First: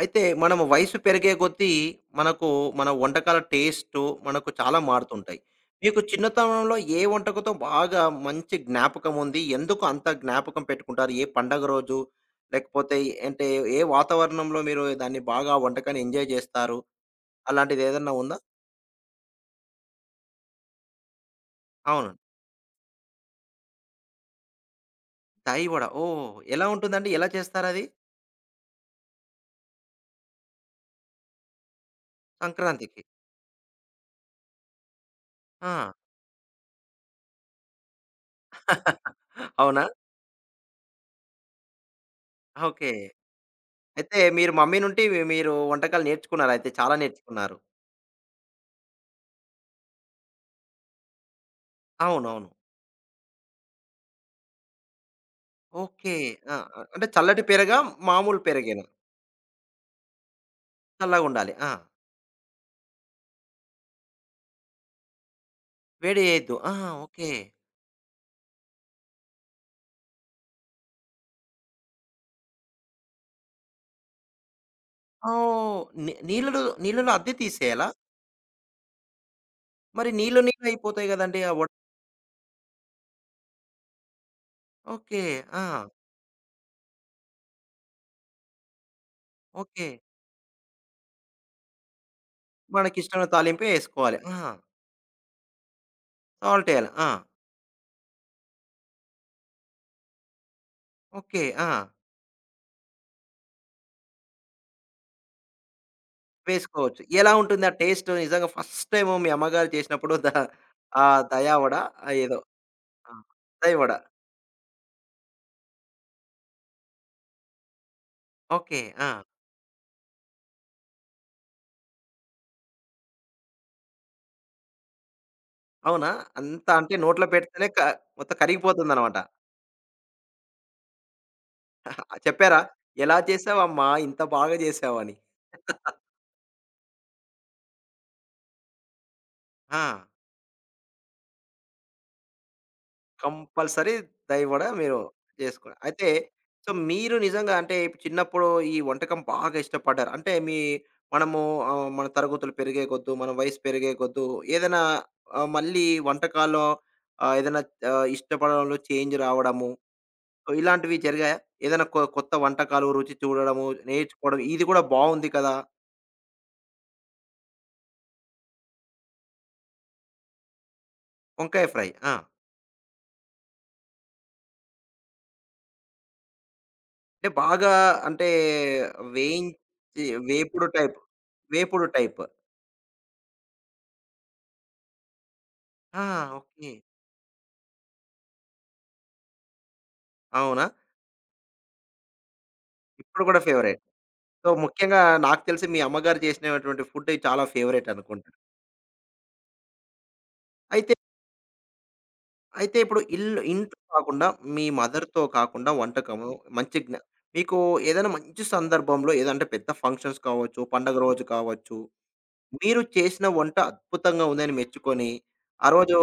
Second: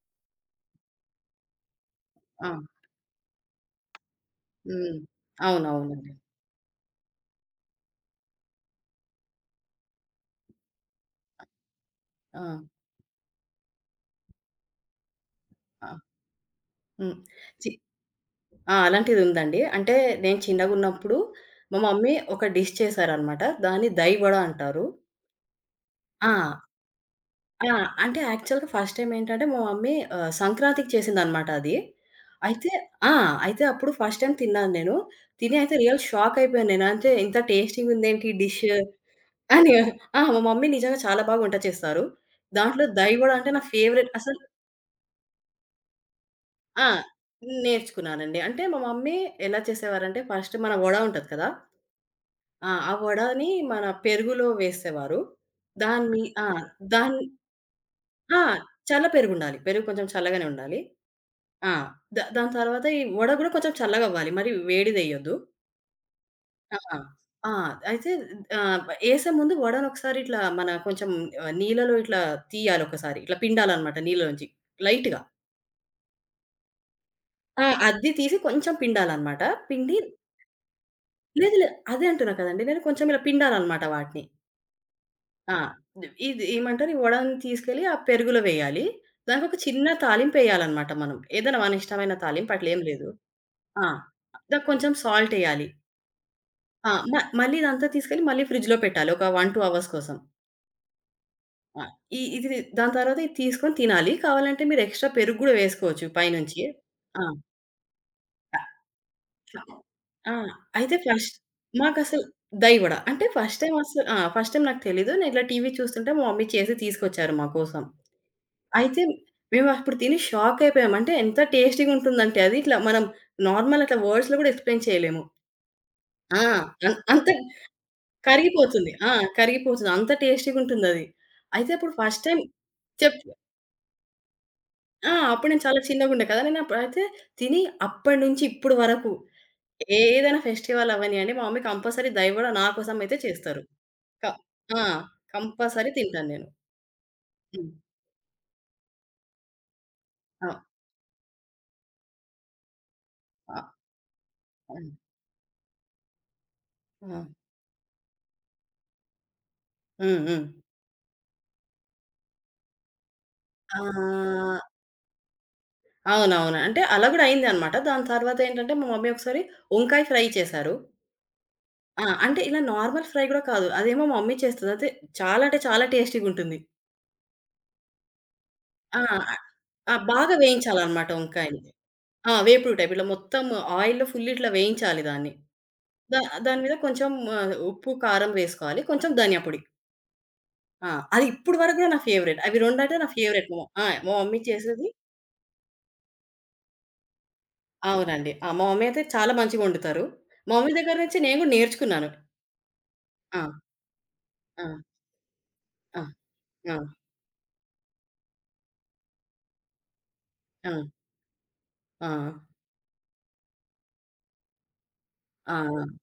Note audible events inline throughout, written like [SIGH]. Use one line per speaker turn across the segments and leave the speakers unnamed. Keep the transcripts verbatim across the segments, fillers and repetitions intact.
అయితే మనం వయసు పెరిగే కొద్దీ మనకు
ఆ!
మన వంటకాల టేస్టు మనకు చాలా
హ్మ్.
మారుతుంటాయి. మీకు
అవునవునండి.
చిన్నతనంలో ఏ వంటకంతో బాగా మంచి జ్ఞాపకం ఉంది? ఎందుకు అంత జ్ఞాపకం పెట్టుకుంటారు? ఏ పండగ రోజు?
ఆ!
లేకపోతే అంటే ఏ వాతావరణంలో మీరు దాన్ని బాగా ఆ
ఆ!
వంటకాన్ని ఎంజాయ్ జేస్తారు?
హ్మ్. చి
అలాంటిదేదన్నా ఉందా?
ఆ! అలాంటిదుందండి. అంటే నేను చిన్నగున్నప్పుడు మా
అవును.
మమ్మీ ఒక డిష్ చేశారనమాట. దాన్ని దహి వడ అంటారు.
దహి వడ.
ఆ!
ఓహ్! ఎలా ఉంటుందండి? ఎలా
ఆ!
చేస్తారది?
అంటే యాక్చువల్‌గా ఫస్ట్ టైమ్ ఏంటంటే మా మమ్మీ ఆహ్, సంక్రాంతికి చేసిందనమాట అది. అయితే
సంక్రాంతికి.
ఆ! అయితే అప్పుడు ఫస్ట్ టైమ్ తిన్నాను నేను. తిని అయితే
ఆ!
రియల్ షాక్ అయిపోయాను నేను. అంటే ఇంత టేస్టీగుందేంటి ఈ డిష్
[LAUGHS]
అని.
అవునా?
ఆ! మా మమ్మీ నిజంగా చాలా బాగా వంట చేస్తారు. దాంట్లో
ఓకే.
దహి వడ అంటే నా ఫేవరెట్
అయితే
అసలు.
మీరు మమ్మీ నుండి మీరు వంటకాలు నేర్చుకున్నారయితే.
ఆ!
చాలా నేర్చుకున్నారు.
నేర్చుకున్నానండి. అంటే మా మమ్మీ ఎలా చేసేవారంటే ఫస్ట్ మన వడ ఉంటది కదా!
అవునవును.
ఆ! ఆ వడని మన పెరుగులో వేసేవారు.
ఓకే.
దాన్ని ఆ!
ఆ! ఆ! అంటే
దాన్ని
చల్లటి పెరగా? మామూలు
ఆ!
పెరగేనా?
చల్ల పెరుగుండాలి. పెరుగు కొంచెం చల్లగానే ఉండాలి.
చల్లగుండాలి. ఆ!
ఆ! ద దాని తర్వాత ఈ వడ గూడా కొంచెం చల్లగవ్వాలి. మరి వేడిదేయొద్దు.
వేడి చేయొద్దు. ఆ!
ఆ!
ఓకే.
ఆ! అయితే ఆహ్, ఏసే ముందు వడను ఒకసారి ఇట్లా మన కొంచెం ఆహ్, నీళ్ళలో ఇట్లా తీయాలి ఒకసారి. ఇట్లా పిండాలన్నమాట నీళ్ళలోంచి లైట్‌గా.
ఓహ్! ని నీళ్ళలో నీళ్ళలో అద్ది
ఆ!
తీసేయాలా?
అద్ది తీసి కొంచెం పిండాలన్నమాట. పిండి.
మరి నీళ్ళు నీళ్ళు అయిపోతాయి గదండీ! ఆ
లేదు
వొడ్
లేదు. అదే అంటున్నా కదండీ. నేను కొంచెం ఇలా పిండాలనమాట వాటిని.
ఓకే.
ఆ!
ఆ!
ఇది ఏమంటారు? ఈ వడని తీసుకెళ్ళి ఆ పెరుగులో వేయాలి. దానికొక చిన్న
ఓకే.
తాలింపెయ్యాలనమాట మనం. ఏదైనా మన ఇష్టమైన తాలింపు అట్లేం లేదు.
మనకిష్టమైన తాలింపే
ఆ!
యేసుకోవాలి. ఆ!
దానికి కొంచెం సాల్టెయ్యాలి.
సాల్ట్ ఎయాలి.
ఆ!
ఆ!
మ మళ్ళీ ఇదంతా తీసుకెళ్ళి మళ్ళీ ఫ్రిడ్జ్‌లో పెట్టాలి. ఒక ఒకటి, రెండు అవర్స్ కోసం.
ఓకే. ఆ!
ఆ! ఈ ఇది, దాని తర్వాత ఇది తీసుకొని తినాలి. కావాలంటే మీరు ఎక్స్‌ట్రా పెరుగు గూడా వేసుకోవచ్చు పైనుంచి.
వేసుకోవచ్చు.
ఆ!
ఎలా ఉంటుంది ఆ టేస్ట్? నిజంగా ఫస్ట్ టైము మీ అమ్మగారు చేసినప్పుడు ద
ఆ! అయితే
ఆ
ఫస్ట్
దయా వడ ఆ
మాకసలు
ఏదో
దହି వడ.
ఆ!
అంటే ఫస్ట్
దయ
టైమ్
వడ.
అసలు. ఆ! ఫస్ట్ టైమ్ నాకు తెలీదు. నేను ఇట్లా టీవీ చూస్తుంటే మా మమ్మీ చేసి తీసుకొచ్చారు మా కోసం.
ఓకే.
అయితే
ఆ!
మేము అప్పుడు తిని షాక్ అయిపోయాం. అంటే ఎంత టేస్టీగా ఉంటుందంటే అది ఇట్లా మనం నార్మల్ అట్లా వర్డ్స్‌లో కూడా ఎక్స్‌ప్లెయిన్ చేయలేము.
అవునా?
ఆ!
అంత అంటే
అన్
నోట్లో
అంత
పెడితేనే క మొత్తం
కరిగిపోతుంది. ఆ!
కరిగిపోతుందన్నమాట.
కరిగిపోతుంది. అంత టేస్టీగా ఉంటుందది. అయితే అప్పుడు
[LAUGHS]
ఫస్ట్ టైమ్.
చెప్పారా? "ఎలా
చెప్
చేశావమ్మా ఇంత బాగా
ఆ!
చేశావని?"
అప్పుడు నేను చాలా చిన్నగుండే కదా! నేను అప్పుడైతే తిని అప్పటి నుంచి ఇప్పటి వరకు
ఆ!
ఏదైనా ఫెస్టివల్ అవ్వనియండి, మా మమ్మీ కంపల్సరీ దహిబడ నా కోసం అయితే చేస్తారు.
కంపల్సరీ
క
దయవడ
ఆ!
మీరు చేసుకున్న
కంపల్సరీ
అయితే
తింటాను నేను.
సో, మీరు నిజంగా
హ్మ్.
అంటే ఇప్పుడు చిన్నప్పుడు ఈ వంటకం బాగా ఇష్టపడ్డారు. అంటే
ఆ!
మీ మనము ఆహ్, మన తరగతులు పెరిగే కొద్దు, మన వయసు
ఆ!
పెరిగే కొద్దు ఏదైనా
హ్మ్.
ఆహ్, మళ్ళీ వంటకాల్లో
ఆ!
ఆహ్, ఏదైనా ఆహ్, ఇష్టపడడంలో చేంజ్ రావడము
హ్మ్. హ్మ్.
సో ఇలాంటివి జరిగాయా? ఏదైనా కొ కొత్త వంటకాలు రుచి చూడడము, నేర్చుకోవడం
ఆహ్,
ఇది కూడా బావుంది కదా!
అవునవును. అంటే అలా గూడా అయిందనమాట. దాని తర్వాతేంటంటే, మా మమ్మీ ఒకసారి వంకాయ ఫ్రై చేశారు.
వంకాయ ఫ్రై.
ఆ!
ఆ!
అంటే ఇలా నార్మల్ ఫ్రై గూడా కాదు. అదేమో మా మమ్మీ చేస్తది. అయితే చాలా అంటే చాలా టేస్టీగుంటుంది.
అంటే బాగా అంటే
ఆ! ఆ!
వేయించి
బాగా
వేపుడు టైప్.
వేయించాలనమాట వంకాయని.
వేపుడు టైప్.
ఆ! వేపుడు టైప్. ఇట్లా మొత్తం ఆయిల్‌లో ఫుల్ ఇట్లా వేయించాలి దాన్ని.
ఆ!
దా దాని
ఓకే.
మీద కొంచెం ఆహ్, ఉప్పు, కారం వేసుకోవాలి. కొంచెం ధనియా పొడి.
అవునా?
ఆ! అది ఇప్పుడు వరకు కూడా నా ఫేవరెట్. అవి రెండు అంటే నా
ఇప్పుడు కూడా
ఫేవరెట్. మా
ఫేవరైట్.
ఆ! మా మమ్మీ
సో,
చేసేది.
ముఖ్యంగా నాకు తెలిసి మీ అమ్మగారు చేసినటువంటి ఫుడ్ చాలా ఫేవరైట్ అనుకుంటా.
అవునండి. ఆ! మా మమ్మీ అయితే చాలా మంచిగొండుతారు. మా మమ్మీ
అయితే,
దగ్గర నుంచి నేను కూడా నేర్చుకున్నాను.
అయితే ఇప్పుడు ఇల్లు
ఆ!
ఇంట్లో కాకుండా మీ
ఆ!
మదర్‌తో కాకుండా
ఆ!
వంటకము
ఆ!
మంచి జ్ఞ మీకు ఏదైనా మంచి సందర్భంలో ఏదంటే పెద్ద ఫంక్షన్స్ కావచ్చు,
ఆ!
పండగ రోజు కావచ్చు
ఆ!
మీరు చేసిన వంట అద్భుతంగా ఉందని మెచ్చుకొని,
ఆ!
ఆ రోజు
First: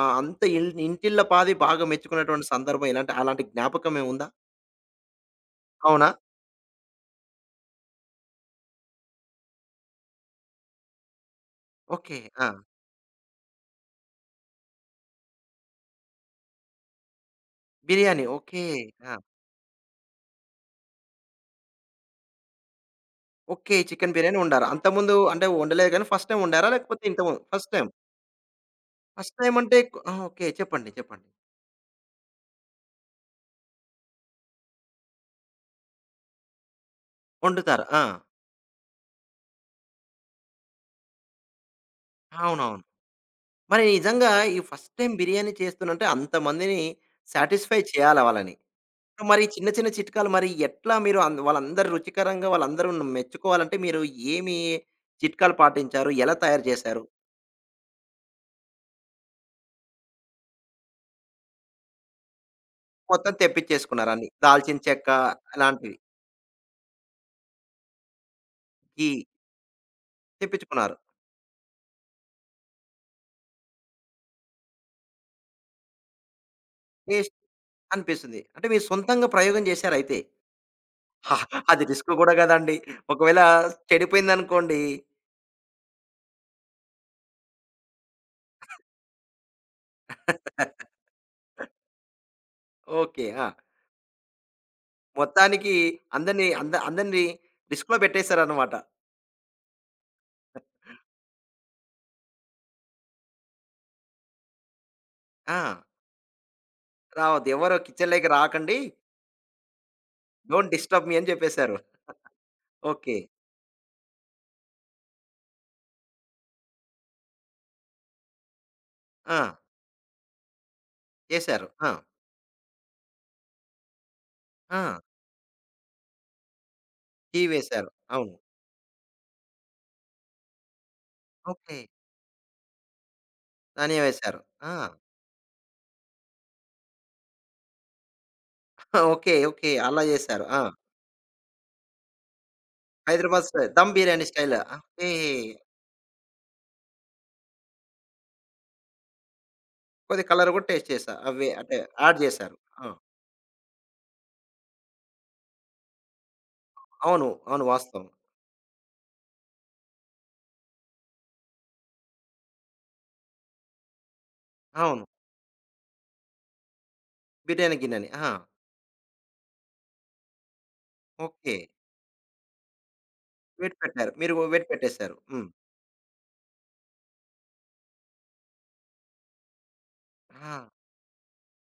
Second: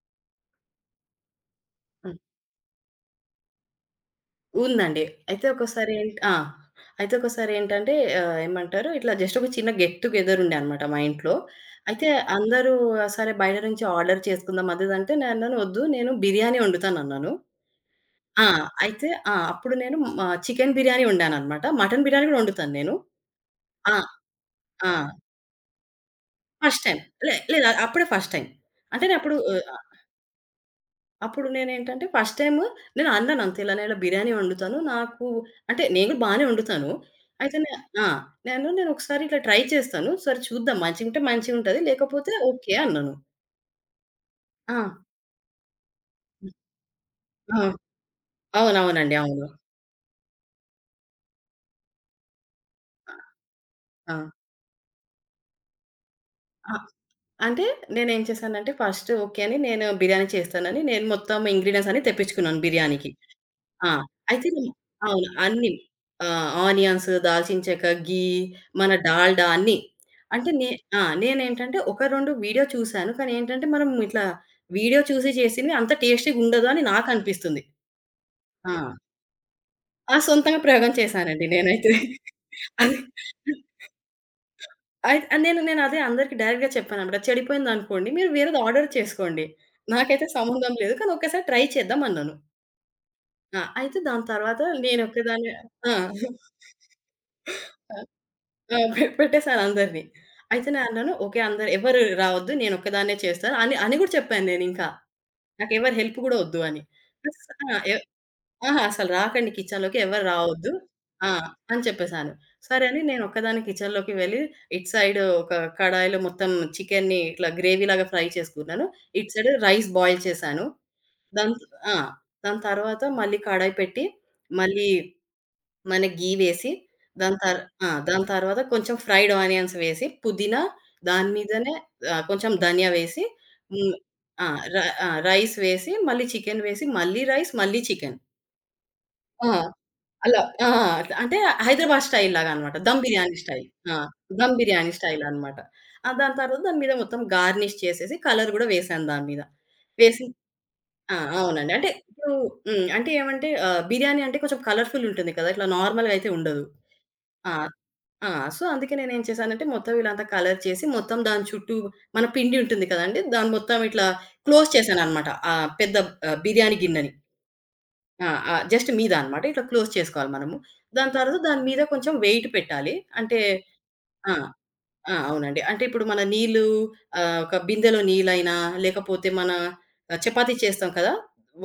ఆహ్, అంత ఇల్ ఇంటిల్లపాది బాగా
ఆ!
మెచ్చుకున్నటువంటి సందర్భం ఇలాంటి అలాంటి జ్ఞాపకం ఏముందా?
ఉందండి. అయితే ఒకోసారి
అవునా?
ఏంట్ ఆ! అయితే ఒకోసారి ఏంటంటే ఆహ్, ఏమంటారు ఇట్లా జస్ట్ ఒక చిన్న గెట్ టుగెదర్ ఉండే అన్నమాట మా ఇంట్లో. అయితే
ఓకే. ఆ!
అందరూ సరే బయట నుంచి ఆర్డర్ చేసుకుందాం అది ఇది అంటే నేనన్నాను, వద్దు నేను బిర్యానీ వండుతానన్నాను.
బిర్యానీ.
ఆ!
ఓకే.
అయితే
ఆ!
ఆ! అప్పుడు నేను ఆహ్, చికెన్ బిర్యానీ వండానన్నమాట. మటన్ బిర్యానీ కూడా వండుతాను నేను.
ఓకే.
ఆ!
చికెన్ బిర్యానీ వండారు.
ఆ!
అంతకుముందు అంటే వండలేదు కానీ ఫస్ట్ టైమ్ వండారా?
First time.
లేకపోతే ఇంతకు
లే
ముందు
లేదు,
ఫస్ట్ టైమ్.
అప్పుడే ఫస్ట్ టైమ్. అంటే నేను
ఫస్ట్
అప్పుడు.
టైమ్ అంటే ఆహ్, ఓకే. చెప్పండి. చెప్పండి.
అప్పుడు నేనేంటంటే ఫస్ట్ టైము నేను అన్నానంతే, ఇలా నేను బిర్యానీ వండుతాను. నాకు అంటే నేను కూడా బానే వండుతాను. అయితే నే
వండుతారు. ఆ!
ఆ! నేను నేనొకసారి ఇట్లా ట్రై చేస్తాను. సరే చూద్దాం, మంచిగుంటే మంచిగుంటది. లేకపోతే ఓకే
అవునవును.
అన్నాను.
మరి నిజంగా ఈ
ఆ!
ఫస్ట్ టైమ్ బిర్యానీ చేస్తున్నంటే అంతమందిని
ఆ!
సాటిస్ఫై చేయాల వాళ్ళని.
అవునవునండి.
మరి
అవును.
చిన్న, చిన్న చిట్కాలు మరి ఎట్లా మీరు అన్ వాళ్ళందరూ రుచికరంగా వాళ్ళందరూ మెచ్చుకోవాలంటే మీరు
ఆ!
ఏమి చిట్కాలు పాటించారు? ఎలా తయారు
ఆ!
చేశారు?
అంటే నేనేం చేశానంటే ఫస్ట్ ఓకే అని, నేను బిర్యానీ చేస్తానని నేను మొత్తం ఇంగ్రీడియెంట్స్ అన్నీ తెప్పించుకున్నాను బిర్యానీకి.
మొత్తం
ఆ!
తెప్పించేసుకున్నారు అన్నీ.
అయితే నేను.
దాల్చిన చెక్క
అవును. అన్నీ.
అలాంటివి.
ఆహ్, ఆనియన్స్, దాల్చిన చెక్క, ఘీ, మన
ఘీ
డాల్డా అన్నీ. అంటే నే
తెప్పించుకున్నారు.
ఆ! నేనేంటంటే ఒక రెండు వీడియో చూసాను. కానీ ఏంటంటే మనం ఇట్లా వీడియో చూసి చేసినవి అంత టేస్టీ‌గా ఉండదు అని
టేస్ట్
నాకనిపిస్తుంది.
అనిపిస్తుంది. అంటే
ఆ!
మీరు సొంతంగా ప్రయోగం
ఆ!
చేశారయితే.
సొంతంగా ప్రయోగం చేశానండి
అది
నేనైతే.
రిస్క్ గూడా గదండీ!
అది.
ఒకవేళ చెడిపోయిందనుకోండి
అయి నేను నేనదే అందరికి డైరెక్ట్‌గా చెప్పానన్నమాట. చెడిపోయిందనుకోండి మీరు వేరేది ఆర్డర్ చేసుకోండి. నాకైతే సంబంధం లేదు. కానీ ఒక్కసారి ట్రై చేద్దాం అన్నాను.
ఓకే. ఆ!
ఆ! అయితే దాని తర్వాత నేనొక్కదాన్నే.
మొత్తానికి
ఆ!
అందరిని అంద అందరిని
ఆ!
రిస్క్‌లో పెట్టేసారన్నమాట.
ఆ! పె పెట్టేసాను అందరిని. అయితే నేనన్నాను, "ఓకే. అందరు ఎవరు రావద్దు. నేనొక్కదాన్నే చేస్తాను" అని, అని గూడా చెప్పాను నేనింకా.
ఆ!
నాకెవరి హెల్ప్ గూడా ఒద్దు అని. ప్లస్
రావద్దు. ఎవరు
ఆ! ఎ
కిచెన్‌లోకి రాకండి.
అహా! అసలు రాకండి కిచెన్‌లోకి, ఎవరు రావద్దు.
డోంట్ డిస్టర్బ్ మీ అని
ఆ!
జెప్పేసారు.
అని చెప్పేసాను. సరే అని
ఓకే.
నేనొక్కదాన్ని కిచెన్‌లోకి వెళ్ళి, ఇటు సైడ్ ఒక కడాయిలో మొత్తం చికెన్‌ని ఇట్లా గ్రేవీలాగా ఫ్రై చేసుకున్నాను. ఇటు
ఆ!
సైడ్ రైస్ బాయిల్ చేశాను. దాని
చేశారు. ఆ!
ఆ! దాని తర్వాత మళ్ళీ కడాయి పెట్టి, మళ్ళీ
ఆ!
మన ఘీ వేసి, దాని
టీ
తర్
వేశారు.
ఆ! దాని
అవును.
తర్వాత కొంచెం ఫ్రైడ్ ఆనియన్స్ వేసి, పుదీనా దాని మీదనే
ఓకే.
ఆహ్, కొంచెం ధనియా వేసి, హ్మ్.
ధనియా వేశారు.
ఆ!
ఆ!
ర ఆ! రైస్ వేసి, మళ్ళీ చికెన్ వేసి, మళ్ళీ రైస్, మళ్ళీ చికెన్.
ఆ, ఓకే.
ఆ!
ఓకే. అలా
అలా
చేశారు. ఆ!
ఆ! అట్లా అంటే హైదరాబాద్ స్టైల్ లాగనమాట. దమ్ బిర్యానీ
హైదరాబాద్
స్టైల్.
స్టైల్. దమ్
ఆ!
Biryani
dum
style.
Biryani
okay.
Style అనమాట. ఆ! దాని తర్వాత దాని మీద మొత్తం గార్నిష్ చేసేసి కలర్ గూడా వేశాను దాని మీద. వేసిన.
కొద్దిగా కలర్ కూడా టేస్ట్ చేశా.
ఆ!
అవే
అవునండి.
అంటే
అంటే
యాడ్
ఇప్పుడు.
చేశారు. ఆ!
హ్మ్. అంటే ఏమంటే ఆహ్, బిర్యానీ అంటే కొంచెం కలర్‌ఫుల్ ఉంటుంది కదా! ఇట్లా నార్మల్‌గా అయితే ఉండదు.
అవును.
ఆ!
అవును. వాస్తవం.
ఆ! సో, అందుకే నేనేం చేశానంటే మొత్తం ఇలా అంతా కలర్ చేసి, మొత్తం దాని చుట్టూ మన పిండి ఉంటుంది కదండీ! దాన్ని మొత్తం ఇట్లా క్లోజ్
అవును.
చేశాననమాట. ఆ పెద్ద ఆహ్, బిర్యానీ గిన్నెని.
బిర్యానీ గిన్నెని. ఆ!
ఆ! ఆ! జస్ట్ మీద అనమాట. ఇట్లా క్లోజ్ చేసుకోవాలి మనము. దాని తర్వాత
ఓకే.
దాని మీద కొంచెం వెయిట్ పెట్టాలి. అంటే
వేడి పెట్టారు.
ఆ!
మీరు వేడి
ఆ!
పెట్టేశారు. హ్మ్.
అవునండి. అంటే ఇప్పుడు మన నీళ్ళు, ఆహ్, ఒక బిందెలో నీళ్ళైనా, లేకపోతే మన చపాతీ
ఆ!
చేస్తాం కదా!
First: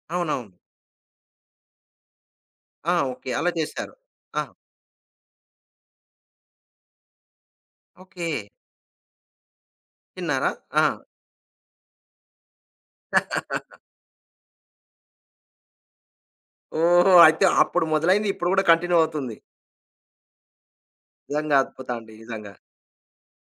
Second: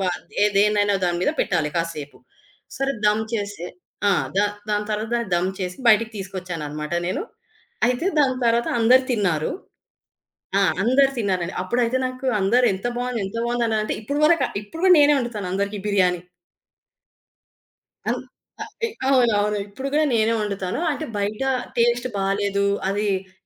వ ఏ
అవునవును.
దేన్నైనా దాని మీద పెట్టాలి కాసేపు. సరే
ఆ!
దమ్
ఓకే. అలా
చేసి
చేశారు.
ఆ!
ఆ!
దా దాని తర్వాత దాన్ని దమ్ చేసి బయటికి తీసుకొచ్చాననమాట నేను. అయితే
ఓకే.
దాని తర్వాత అందరూ తిన్నారు.
తిన్నారా?
ఆ!
ఆ!
అందరూ తిన్నారండి. అప్పుడైతే నాకు అందరూ ఎంత బావుంది, ఎంత
[LAUGHS]
బావుందనంటే, ఇప్పుడు వరకు, ఇప్పుడు కూడా నేనే వండుతాను అందరికీ బిర్యానీ.
ఓహో! అయితే అప్పుడు
అన్
మొదలైంది ఇప్పుడు కూడా
ఆహ్, ఎ
కంటిన్యూ అవుతుంది.
అవునవును. ఇప్పుడు గూడా నేనే వండుతాను. అంటే బయట
నిజంగా అద్భుతం
టేస్ట్
అండి. నిజంగా.
బాలేదు. అది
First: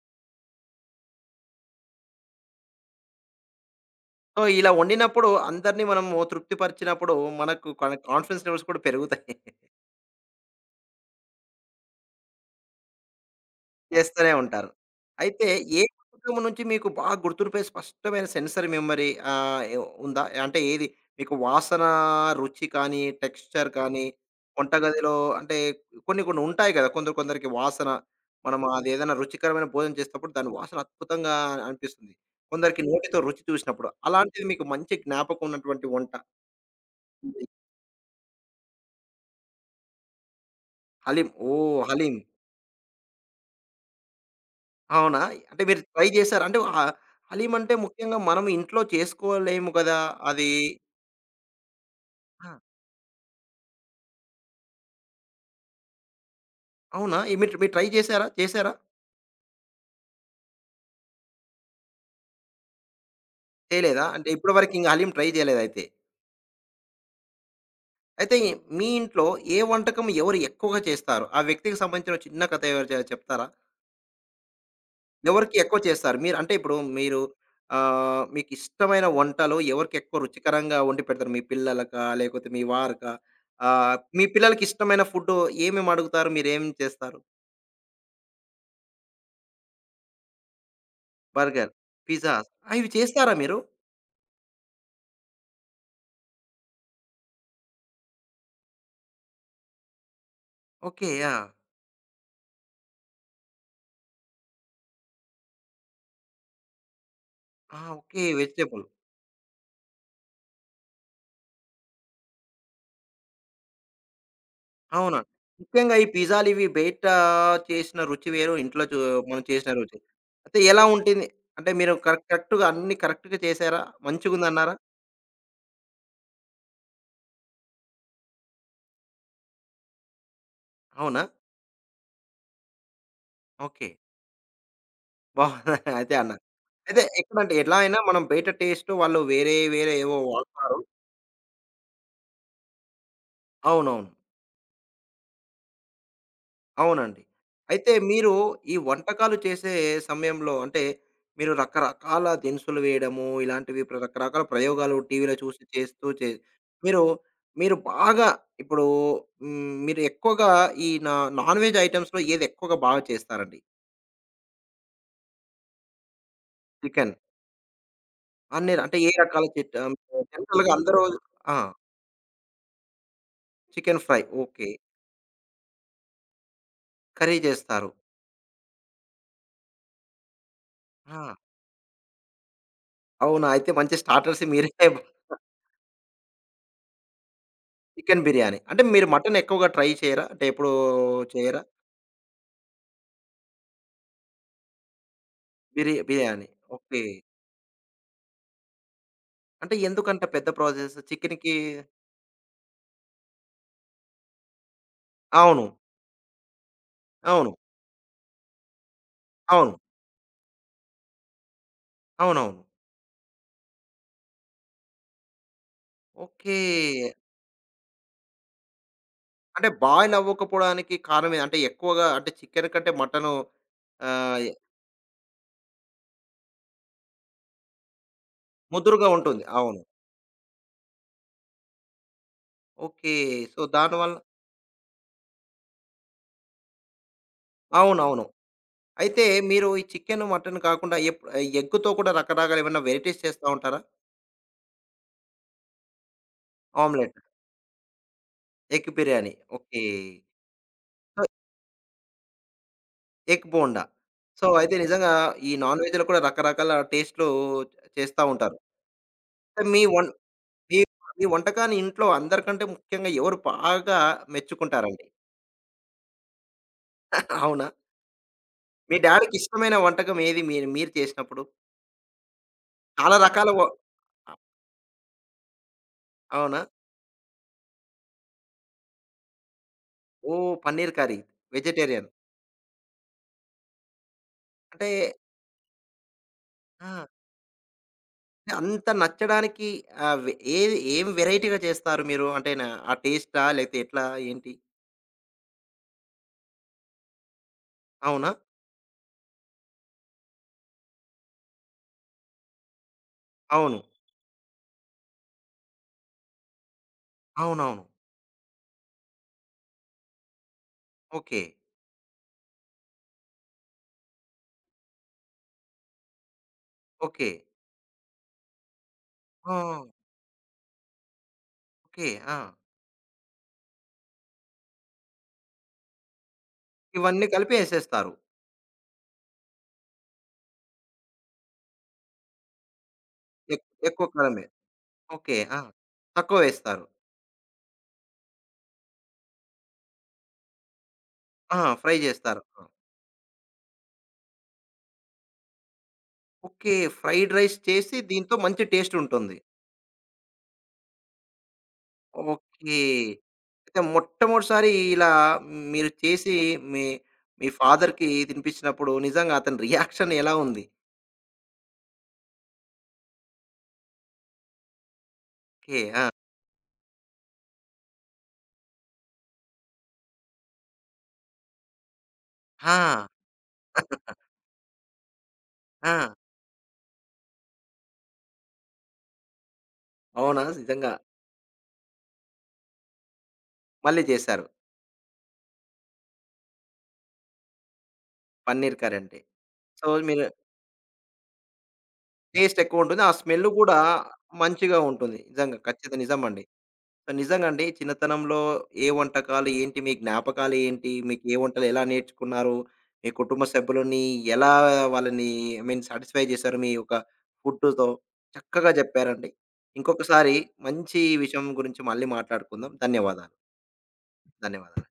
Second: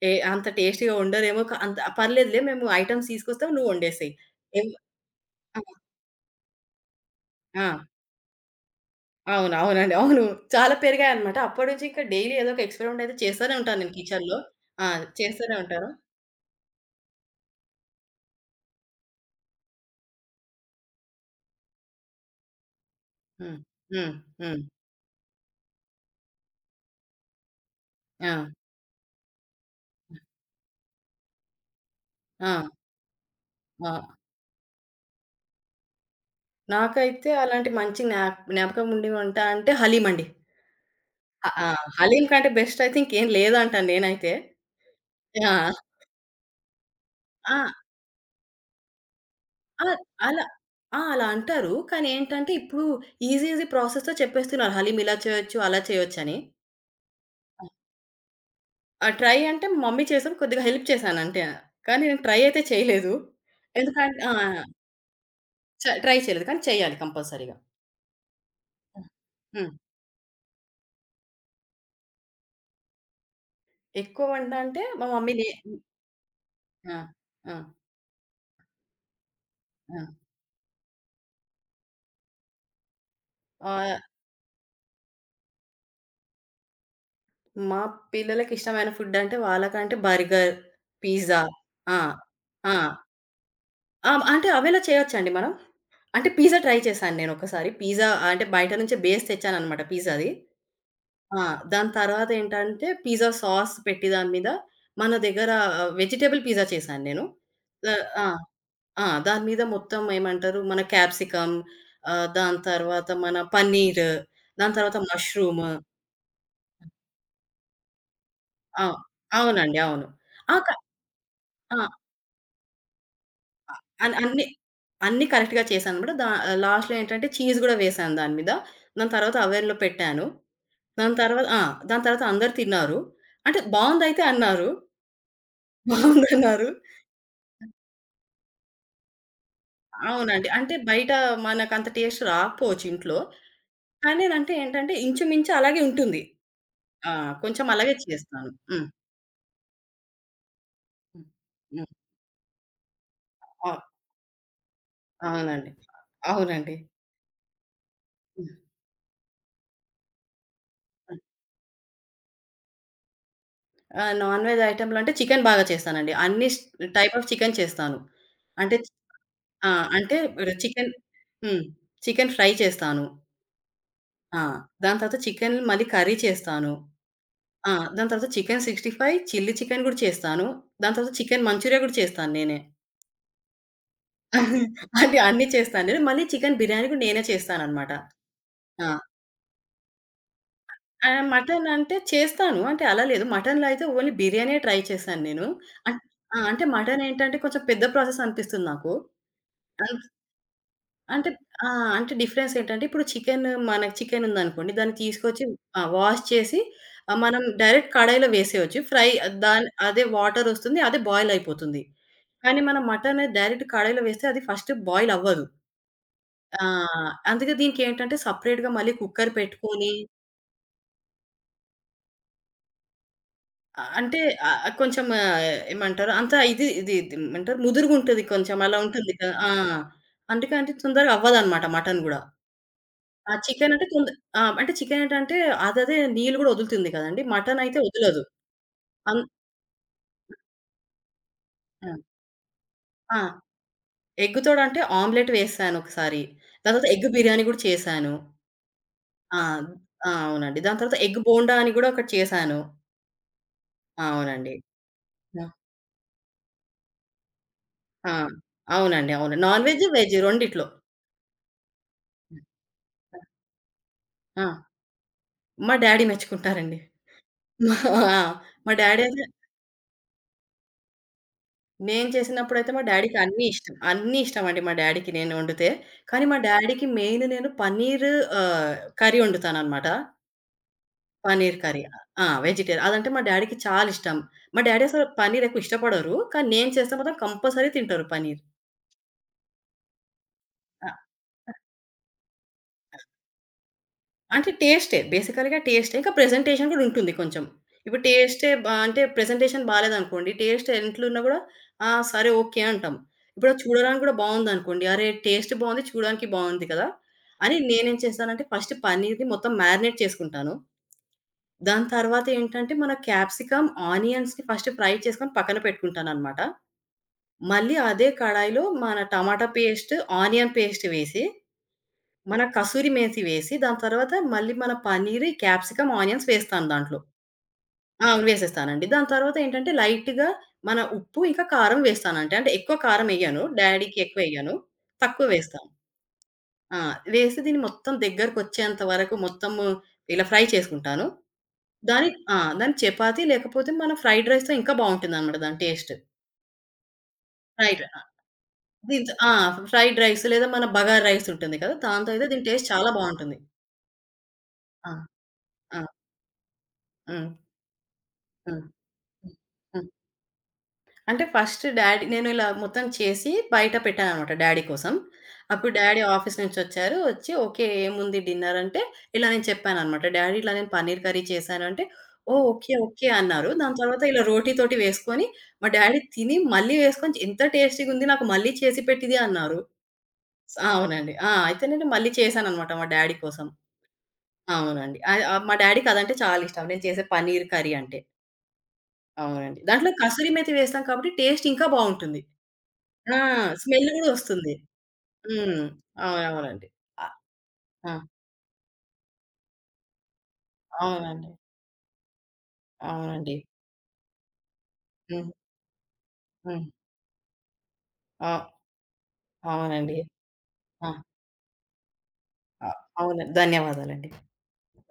ఏ అంత టేస్టీ‌గా వండరేమో. క అంత పర్లేదులే మేము ఐటెమ్స్ తీసుకొస్తాం, నువ్వు వండేసేయి.
సో, ఇలా
ఎవ్
వండినప్పుడు
ఆ!
అందరిని మనము తృప్తిపరిచినప్పుడు
ఆ!
మనకు మన కాన్ఫిడెన్స్ లెవెల్స్ కూడా పెరుగుతాయి.
అవును.
[LAUGHS]
అవునండి. అవును. చాలా పెరిగాయన్నమాట. అప్పటి నుంచి ఇంకా డైలీ ఏదో ఒక ఎక్స్‌పెరిమెంట్ అయితే చేస్తూనే ఉంటాను నేను
చేస్తూనే
కిచెన్‌లో.
ఉంటారు.
ఆ!
అయితే
చేస్తూనే
ఏ
ఉంటాను.
వంటకం నుంచి మీకు బాగా గుర్తుండిపోయే స్పష్టమైన సెన్సరీ మెమరీ ఆహ్, ఎ ఉందా? అంటే ఏది? మీకు వాసన, రుచి కానీ,
హ్మ్.
టెక్స్చర్ కానీ,
హ్మ్. హ్మ్.
వంటగదిలో అంటే కొన్ని కొన్ని ఉంటాయి కదా! కొందరు కొందరికి వాసన.
ఆ!
మనం అదేదైనా రుచికరమైన భోజనం చేసేటప్పుడు దాని వాసన అద్భుతంగా అనిపిస్తుంది.
ఆ!
కొందరికి నోటితో రుచి చూసినప్పుడు.
ఆ!
అలాంటిది మీకు మంచి జ్ఞాపకం ఉన్నటువంటి వంట
నాకైతే అలాంటి మంచి జ్ఞాప్ జ్ఞాపకం ఉండి వంట అంటే హలీమండి.
హలీం.
ఆ! ఆ!
ఓహ్! హలీం.
హలీం కంటే బెస్ట్ అయితే ఇంకేం లేదంటాను నేనైతే.
అవునా? అంటే
ఆ!
మీరు ట్రై చేసారా? అంటే ఆహ్, హలీం
ఆ!
అంటే ముఖ్యంగా మనం ఇంట్లో చేసుకోలేము
ఆ!
గదా!
అలా
అది
ఆ! అలా అంటారు. కానీ ఏంటంటే
ఆ!
ఇప్పుడు ఈజీ ఈజీ ప్రాసెస్‌తో చెప్పేస్తున్నారు. హలీం ఇలా చేయొచ్చు, అలా చేయొచ్చని.
అవునా? ఏ మీరు మీరు ట్రై చేసారా? చేసారా?
ఆ ట్రై అంటే మా మమ్మీ చేసాం, కొద్దిగా హెల్ప్ చేశాను అంతే. కానీ నేను ట్రై అయితే చేయలేదు.
చేయలేదా?
ఎందుకంటే
అంటే
ఆ!
ఇప్పటి వరకు ఇంక హలీం ట్రై చేయలేదయితే.
చ ట్రై చేయలేదు. కానీ చేయాలి కంపల్సరీగా.
అయితే అయితే మీ
ఆ!
ఇంట్లో ఏ
హ్మ్.
వంటకం ఎవరు ఎక్కువగా చేస్తారు? ఆ వ్యక్తికి సంబంధించిన చిన్న కథ ఎవరు చె చెప్తారా?
ఎక్కువ వంట అంటే మా మమ్మీ‌నే.
ఎవరికి ఎక్కువ చేస్తారు? మీరు అంటే ఇప్పుడు
ఆ!
మీరు
ఆ!
ఆహ్, మీకిష్టమైన వంటలో ఎవరికి
ఆ!
ఎక్కువ రుచికరంగా వండి పెడతారు? మీ పిల్లలకా? లేకపోతే మీ వారికా? ఆహ్,
ఆహ్,
మీ పిల్లలకిష్టమైన ఫుడ్డు ఏమేమి అడుగుతారు? మీరేం చేస్తారు?
మా పిల్లలకి ఇష్టమైన ఫుడ్ అంటే వాళ్ళకంటే బర్గర్, పిజ్జా.
బర్గర్,
ఆ!
పిజ్జాస్ ఆ!
ఆ!
ఇవి చేస్తారా మీరు?
ఆ! అంటే అవేలా చేయొచ్చండి మనం? అంటే పిజ్జా ట్రై చేశాను నేనొకసారి. పిజ్జా అంటే బయట నుంచే బేస్ తెచ్చాననమాట పిజ్జాది.
ఓకే. ఆ!
ఆ! దాని తర్వాతేంటంటే పిజ్జా సాస్ పెట్టి దాని మీద, మన దగ్గర ఆహ్, వెజిటబుల్ పిజ్జా చేశాను నేను.
ఆ!
The
okay.
ఆ!
వెజిటబుల్.
ఆ! దాని మీద మొత్తం ఏమంటారు మన క్యాప్సికమ్, ఆహ్, దాని తర్వాత మన పన్నీర్, దాని తర్వాత
అవునా?
మష్రూమ్.
ముఖ్యంగా ఈ పిజ్జాలు ఇవి బయటా చేసిన రుచి వేరు. ఇంట్లో
ఆ!
చూ మనం చేసిన
అవునండి.
రుచి.
అవును. ఆ!
అయితే
క
ఎలా ఉంటుంది? అంటే
ఆ!
మీరు కరెక్ట్ కరెక్ట్‌గా అన్నీ కరెక్ట్‌గా చేశారా?
అన్ అన్ని
మంచిగుందన్నారా?
అన్నీ కరెక్ట్‌గా చేశానన్నమాట. దా లాస్ట్‌లో ఏంటంటే చీజ్ గూడా వేశాను దాని మీద. దాని తర్వాత అవెన్‌లో పెట్టాను. దాని
అవునా?
తర్వాత ఆ! దాని తర్వాత అందరూ తిన్నారు. అంటే
ఓకే.
బావుందయితే అన్నారు.
బావుంది. అదే
[LAUGHS]
[LAUGHS] అన్న.
బావుందన్నారు.
అయితే ఎక్కడంటే ఎలా అయినా మనం బయట టేస్ట్ వాళ్ళు వేరే, వేరే ఏవో
అవునండి. అంటే
వాడతారు.
బయట మనకంత టేస్ట్ రాకపోవచ్చు ఇంట్లో.
అవునవును.
కానీ అదంటే ఏంటంటే ఇంచుమించు అలాగే ఉంటుంది. ఆ!
అవునండి.
కొంచెం
అయితే
అలాగే
మీరు
చేస్తాను.
ఈ
హ్మ్.
వంటకాలు చేసే సమయంలో అంటే
హ్మ్.
మీరు
హ్మ్.
రకరకాల దినుసులు వేయడము,
ఆ!
ఇలాంటివి ప్ర రకరకాల ప్రయోగాలు టీవీలో చూసి
అవునండి.
చేస్తూ చే
అవునండి.
మీరు, మీరు బాగా
హ్మ్.
ఇప్పుడు హ్మ్, మీరు ఎక్కువగా ఈ నా
హ్మ్.
నాన్ వెజ్ ఐటెమ్స్‌లో ఏది ఎక్కువగా బాగా చేస్తారండి?
ఆ! నాన్ వెజ్ ఐటెమ్‌లో అంటే చికెన్ బాగా చేస్తానండి. అన్ని స్
చికెన్.
టైప్ ఆఫ్ చికెన్ చేస్తాను.
అన్ని
అంటే
అంటే ఏ రకాల
ఆ!
చిట్ ఆహ్,
అంటే ఇప్పుడు
జనరల్‌గా
చికెన్.
అందరూ ఆ!
హ్మ్. చికెన్ ఫ్రై చేస్తాను.
Chicken fry.
ఆ!
ఓకే.
దాని తర్వాత చికెన్ మళ్ళీ కర్రీ చేస్తాను.
కర్రీ
ఆ!
చేస్తారు.
దాని తర్వాత చికెన్ అరవై ఐదు, చిల్లీ చికెన్ గూడా చేస్తాను. దాని తర్వాత
ఆ!
చికెన్ మంచూరియా గూడా చేస్తాను నేనే.
అవునా? అయితే మంచి స్టార్టర్స్ మీరే
[LAUGHS] అంటే అన్నీ చేస్తాను నేను. మళ్ళీ చికెన్ బిర్యానీ గూడా నేనే చేస్తాననమాట.
చికెన్ బిర్యానీ. అంటే
ఆ!
మీరు మటన్ ఎక్కువగా ట్రై చేయరా? అంటే ఎప్పుడూ
ఆహ్,
చేయరా?
మటన్ అంటే చేస్తాను. అంటే అలా లేదు. మటన్‌లో అయితే ఓన్లీ బిర్యానీయే ట్రై చేశాను నేను. అన్
బిర్యా
ఆ!
బిర్యానీ.
అంటే
ఓకే.
మటన్ ఏంటంటే కొంచెం పెద్ద ప్రాసెస్ అనిపిస్తుంది నాకు.
అంటే ఎందుకంట పెద్ద ప్రాసెస్
అంటే
చికెన్‌కి
ఆ! అంటే డిఫరెన్స్ ఏంటంటే, ఇప్పుడు చికెను, మనకి చికెన్ ఉందనుకోండి. దాన్ని తీసుకొచ్చి
అవును.
ఆ! వాష్ చేసి, ఆహ్, మనం
అవును.
డైరెక్ట్ కడాయిలో వేసేయొచ్చు. ఫ్రై. దాని
అవును.
అదే వాటర్ వస్తుంది. అదే బాయిల్ అయిపోతుంది. కానీ
అవునవును.
మనం మటన్ డైరెక్ట్ కడాయిలో వేస్తే అది ఫస్ట్ బాయిల్ అవ్వదు.
ఓకే.
ఆ! అందుకే దీనికి ఏంటంటే సెపరేట్‌గా మళ్ళీ కుక్కర్
అంటే
పెట్టుకొని,
బాయిల్ అవ్వకపోవడానికి కారణం ఏది? అంటే ఎక్కువగా అంటే చికెన్ కంటే మటను
ఆహ్, అంటే
ఆహ్,
ఆహ్, కొంచెం ఆహ్, ఏమంటారు అంత, ఇది ఇది ఏమంటారు, ముదురుగుంటది కొంచెం, అలా
ముదురుగా
ఉంటుంది కదా!
ఉంటుంది.
ఆ!
అవును.
అందుకే అంటే తొందరగా అవ్వదన్నమాట మటన్ గూడా.
ఓకే.
ఆ!
సో,
చికెన్ అంటే కొంద్
దానివల్ల
ఆ! అంటే చికెన్ ఏంటంటే అదదే నీళ్ళు గూడా వదులుతుంది కదండీ! మటన్ అయితే వదలదు.
అవునవును.
అన్
అయితే మీరు ఈ చికెను, మటన్ కాకుండా ఎప్
ఆ!
ఎగ్‌తో కూడా రకరకాల ఏమైనా
ఆ!
వెరైటీస్ చేస్తా ఉంటారా?
ఎగ్ తోడంటే ఆమ్లెట్ వేసాను ఒకసారి. దాని తర్వాత ఎగ్
ఆమ్లెట్.
బిర్యానీ గూడా చేశాను.
ఎగ్ బిర్యానీ.
ఆ!
ఓకే.
ఆ! అవునండి. దాని తర్వాత ఎగ్
సో,
బోండా అని గూడా ఒకటి చేశాను.
ఎగ్ బోండా.
ఆ!
సో,
అవునండి.
అయితే నిజంగా
ఆ!
ఈ నాన్ వెజ్‌లో కూడా రకరకాల టేస్ట్‌లు
ఆ!
చేస్తా ఉంటారు.
అవునండి. అవును.
అయితే
నాన్
మీ
వెజ్,
వం
వెజ్ రెండిట్లో.
మీ మీ వంటకాన్ని ఇంట్లో అందరికంటే ముఖ్యంగా ఎవరు బాగా
ఆ!
మెచ్చుకుంటారండి?
మా డ్యాడీ మెచ్చుకుంటారండి.
అవునా?
మా ఆ! మా
మీ
డ్యాడీ.
డ్యాడీకి ఇష్టమైన వంటకం ఏది మీరు మీరు చేసినప్పుడు?
నేను చేసినప్పుడైతే మా
చాలా
డ్యాడీకి అన్నీ
రకాల వ
ఇష్టం. అన్నీ ఇష్టమండి మా డ్యాడీకి నేను వండితే. కానీ మా
అవునా?
డ్యాడీకి మెయిన్ నేను పన్నీర్ ఆహ్, కర్రీ వండుతాననమాట.
ఓహ్! Paneer curry.
Paneer curry.
Vegetarian.
ఆ! వెజిటేరియన్. అదంటే మా డ్యాడీకి చాలా ఇష్టం. మా డ్యాడీ
అంటే
అసలు పన్నీర్ ఎక్కువ ఇష్టపడరు. కానీ నేను చేస్తే
ఆ!
మాత్రం కంపల్సరీ తింటారు పన్నీర్.
అంటే అంత నచ్చడానికి ఆహ్, వె ఏది ఏం వెరైటీగా చేస్తారు మీరు? అంటే నా ఆ టేస్టా? లేకపోతే ఎట్లా?
అంటే
ఏంటి?
టేస్టే. బేసికల్‌గా టేస్టే. ఇంకా ప్రెజెంటేషన్ గూడా ఉంటుంది కొంచెం. ఇప్పుడు
అవునా?
టేస్టే బా అంటే ప్రెజెంటేషన్ బాలేదనుకోండి, టేస్ట్ ఎంట్లున్నా గూడా ఆ! సరే ఓకే అంటాం. ఇప్పుడు
అవును.
చూడడానికి గూడా బావుందనుకోండి, అరే! టేస్ట్ బావుంది, చూడడానికి బావుంది కదా! అని.
అవునవును.
నేనేం చేస్తానంటే ఫస్ట్ పన్నీర్‌ని మొత్తం మ్యారినేట్ చేసుకుంటాను.
ఓకే.
దాని తర్వాత ఏంటంటే మన క్యాప్సికమ్, ఆనియన్స్‌ని ఫస్ట్ ఫ్రై చేసుకొని పక్కన పెట్టుకుంటాననమాట.
ఓకే.
మళ్ళీ అదే కడాయిలో మన టమాటా
ఆ!
పేస్ట్, ఆనియన్ పేస్ట్ వేసి,
ఓకే. ఆ!
మన కసూరి మేతి వేసి, దాని తర్వాత మళ్ళీ మన పన్నీర్, క్యాప్సికమ్, ఆనియన్స్ వేస్తాను దాంట్లో.
ఇవన్నీ కలిపి
ఆ!
ఏసేస్తారు.
వేసేస్తానండి. దాని తర్వాత ఏంటంటే లైట్‌గా మన ఉప్పు, ఇంకా కారం వేస్తానండి. అంటే ఎక్కువ కారం ఎయ్యను.
ఎక్
డాడీకి
ఎక్కువ కాలమే.
ఎక్కువెయ్యను. తక్కువ
ఓకే. ఆ!
వేస్తాను.
తక్కువ
ఆ!
వేస్తారు.
వేసి దీన్ని మొత్తం దగ్గరకొచ్చేంత వరకు మొత్తము ఇలా ఫ్రై చేసుకుంటాను.
ఆ! ఫ్రై
దాన్ని ఆ!
జేస్తారు.
దాన్ని చపాతీ లేకపోతే మన ఫ్రైడ్ రైస్‌తో ఇంకా బావుంటుందనమాట దాని taste.
Okay. Fried rice
fried
చేసి
ఆ!
దీంతో మంచి టేస్ట్
దీంతో ఆ!
ఉంటుంది.
ఫ్రైడ్ రైస్ లేదా మన బగారా రైస్ ఉంటుంది కదా! దాంతో అయితే దీని టేస్ట్
ఓకే.
చాలా బావుంటుంది.
అయితే మొట్టమొదటిసారి
ఆ!
ఇలా
ఆ!
మీరు చేసి మీ
హ్మ్.
మీ ఫాదర్‌కి
హ్మ్.
తినిపించినప్పుడు
హ్మ్.
నిజంగా అతని
హ్మ్.
రియాక్షన్ ఎలా ఉంది?
అంటే ఫస్ట్ డ్యాడీ నేను ఇలా మొత్తం చేసి బయట పెట్టాననమాట డ్యాడీ కోసం. అప్పుడు
ఓకే.
డ్యాడీ
ఆ!
ఆఫీస్ నుంచొచ్చారు. వచ్చి ఓకే, ఏముంది డిన్నర్ అంటే, ఇలా నేను చెప్పాననమాట. డ్యాడీ ఇలా నేను పన్నీర్ కర్రీ చేశాను అంటే, ఓహ్! ఓకే.
ఆ!
ఓకే. అన్నారు. దాని తర్వాత ఇలా రోటీతోటి వేసుకొని మా డ్యాడీ
ఆ!
తిని, మళ్ళీ వేసుకొని, ఎంత టేస్టీగుంది నాకు మళ్ళీ చేసి పెట్టిది అన్నారు.
అవునా? నిజంగా.
అవునండి. ఆ! అయితే నేను మళ్ళీ చేశాననమాట మా డ్యాడీ కోసం.
మళ్ళీ చేశారు.
అవునండి. ఆహ్, ఆహ్, మా డ్యాడీకి అదంటే చాలా ఇష్టం. నేను చేసే పన్నీర్ కర్రీ అంటే.
పన్నీర్ కర్రీ అంటే.
అవునండి.
సో,
దాంట్లో
మీరు
కసూరి మేతి వేస్తాం కాబట్టి టేస్ట్ ఇంకా బావుంటుంది.
టేస్ట్ ఎక్కువుంటుంది. ఆ
ఆ!
స్మెల్ గూడా
స్మెల్ గూడా వస్తుంది.
మంచిగా ఉంటుంది. నిజంగా.
హ్మ్.
ఖచ్చితంగా నిజమండి.
అవునవునండి. అ
సో, నిజంగండి
ఆ!
చిన్నతనంలో ఏ వంటకాలు ఏంటి? మీ జ్ఞాపకాలేంటి? మీకు
అవునండి.
ఏ వంటలు ఎలా నేర్చుకున్నారు? మీ
అవునండి.
కుటుంబ సభ్యులని ఎలా వాళ్ళని
హ్మ్.
ఐ మీన్ సాటిస్ఫై చేశారు
హ్మ్.
మీ యొక్క ఫుడ్‌తో?
అ
చక్కగా జెప్పారండి.
అవునండి.
ఇంకొకసారి
ఆ!
మంచి విషయం గురించి మళ్ళీ
అ
మాట్లాడుకుందాం. ధన్యవాదాలు.
అవునండి. ధన్యవాదాలండి.
ధన్యవాదాలు.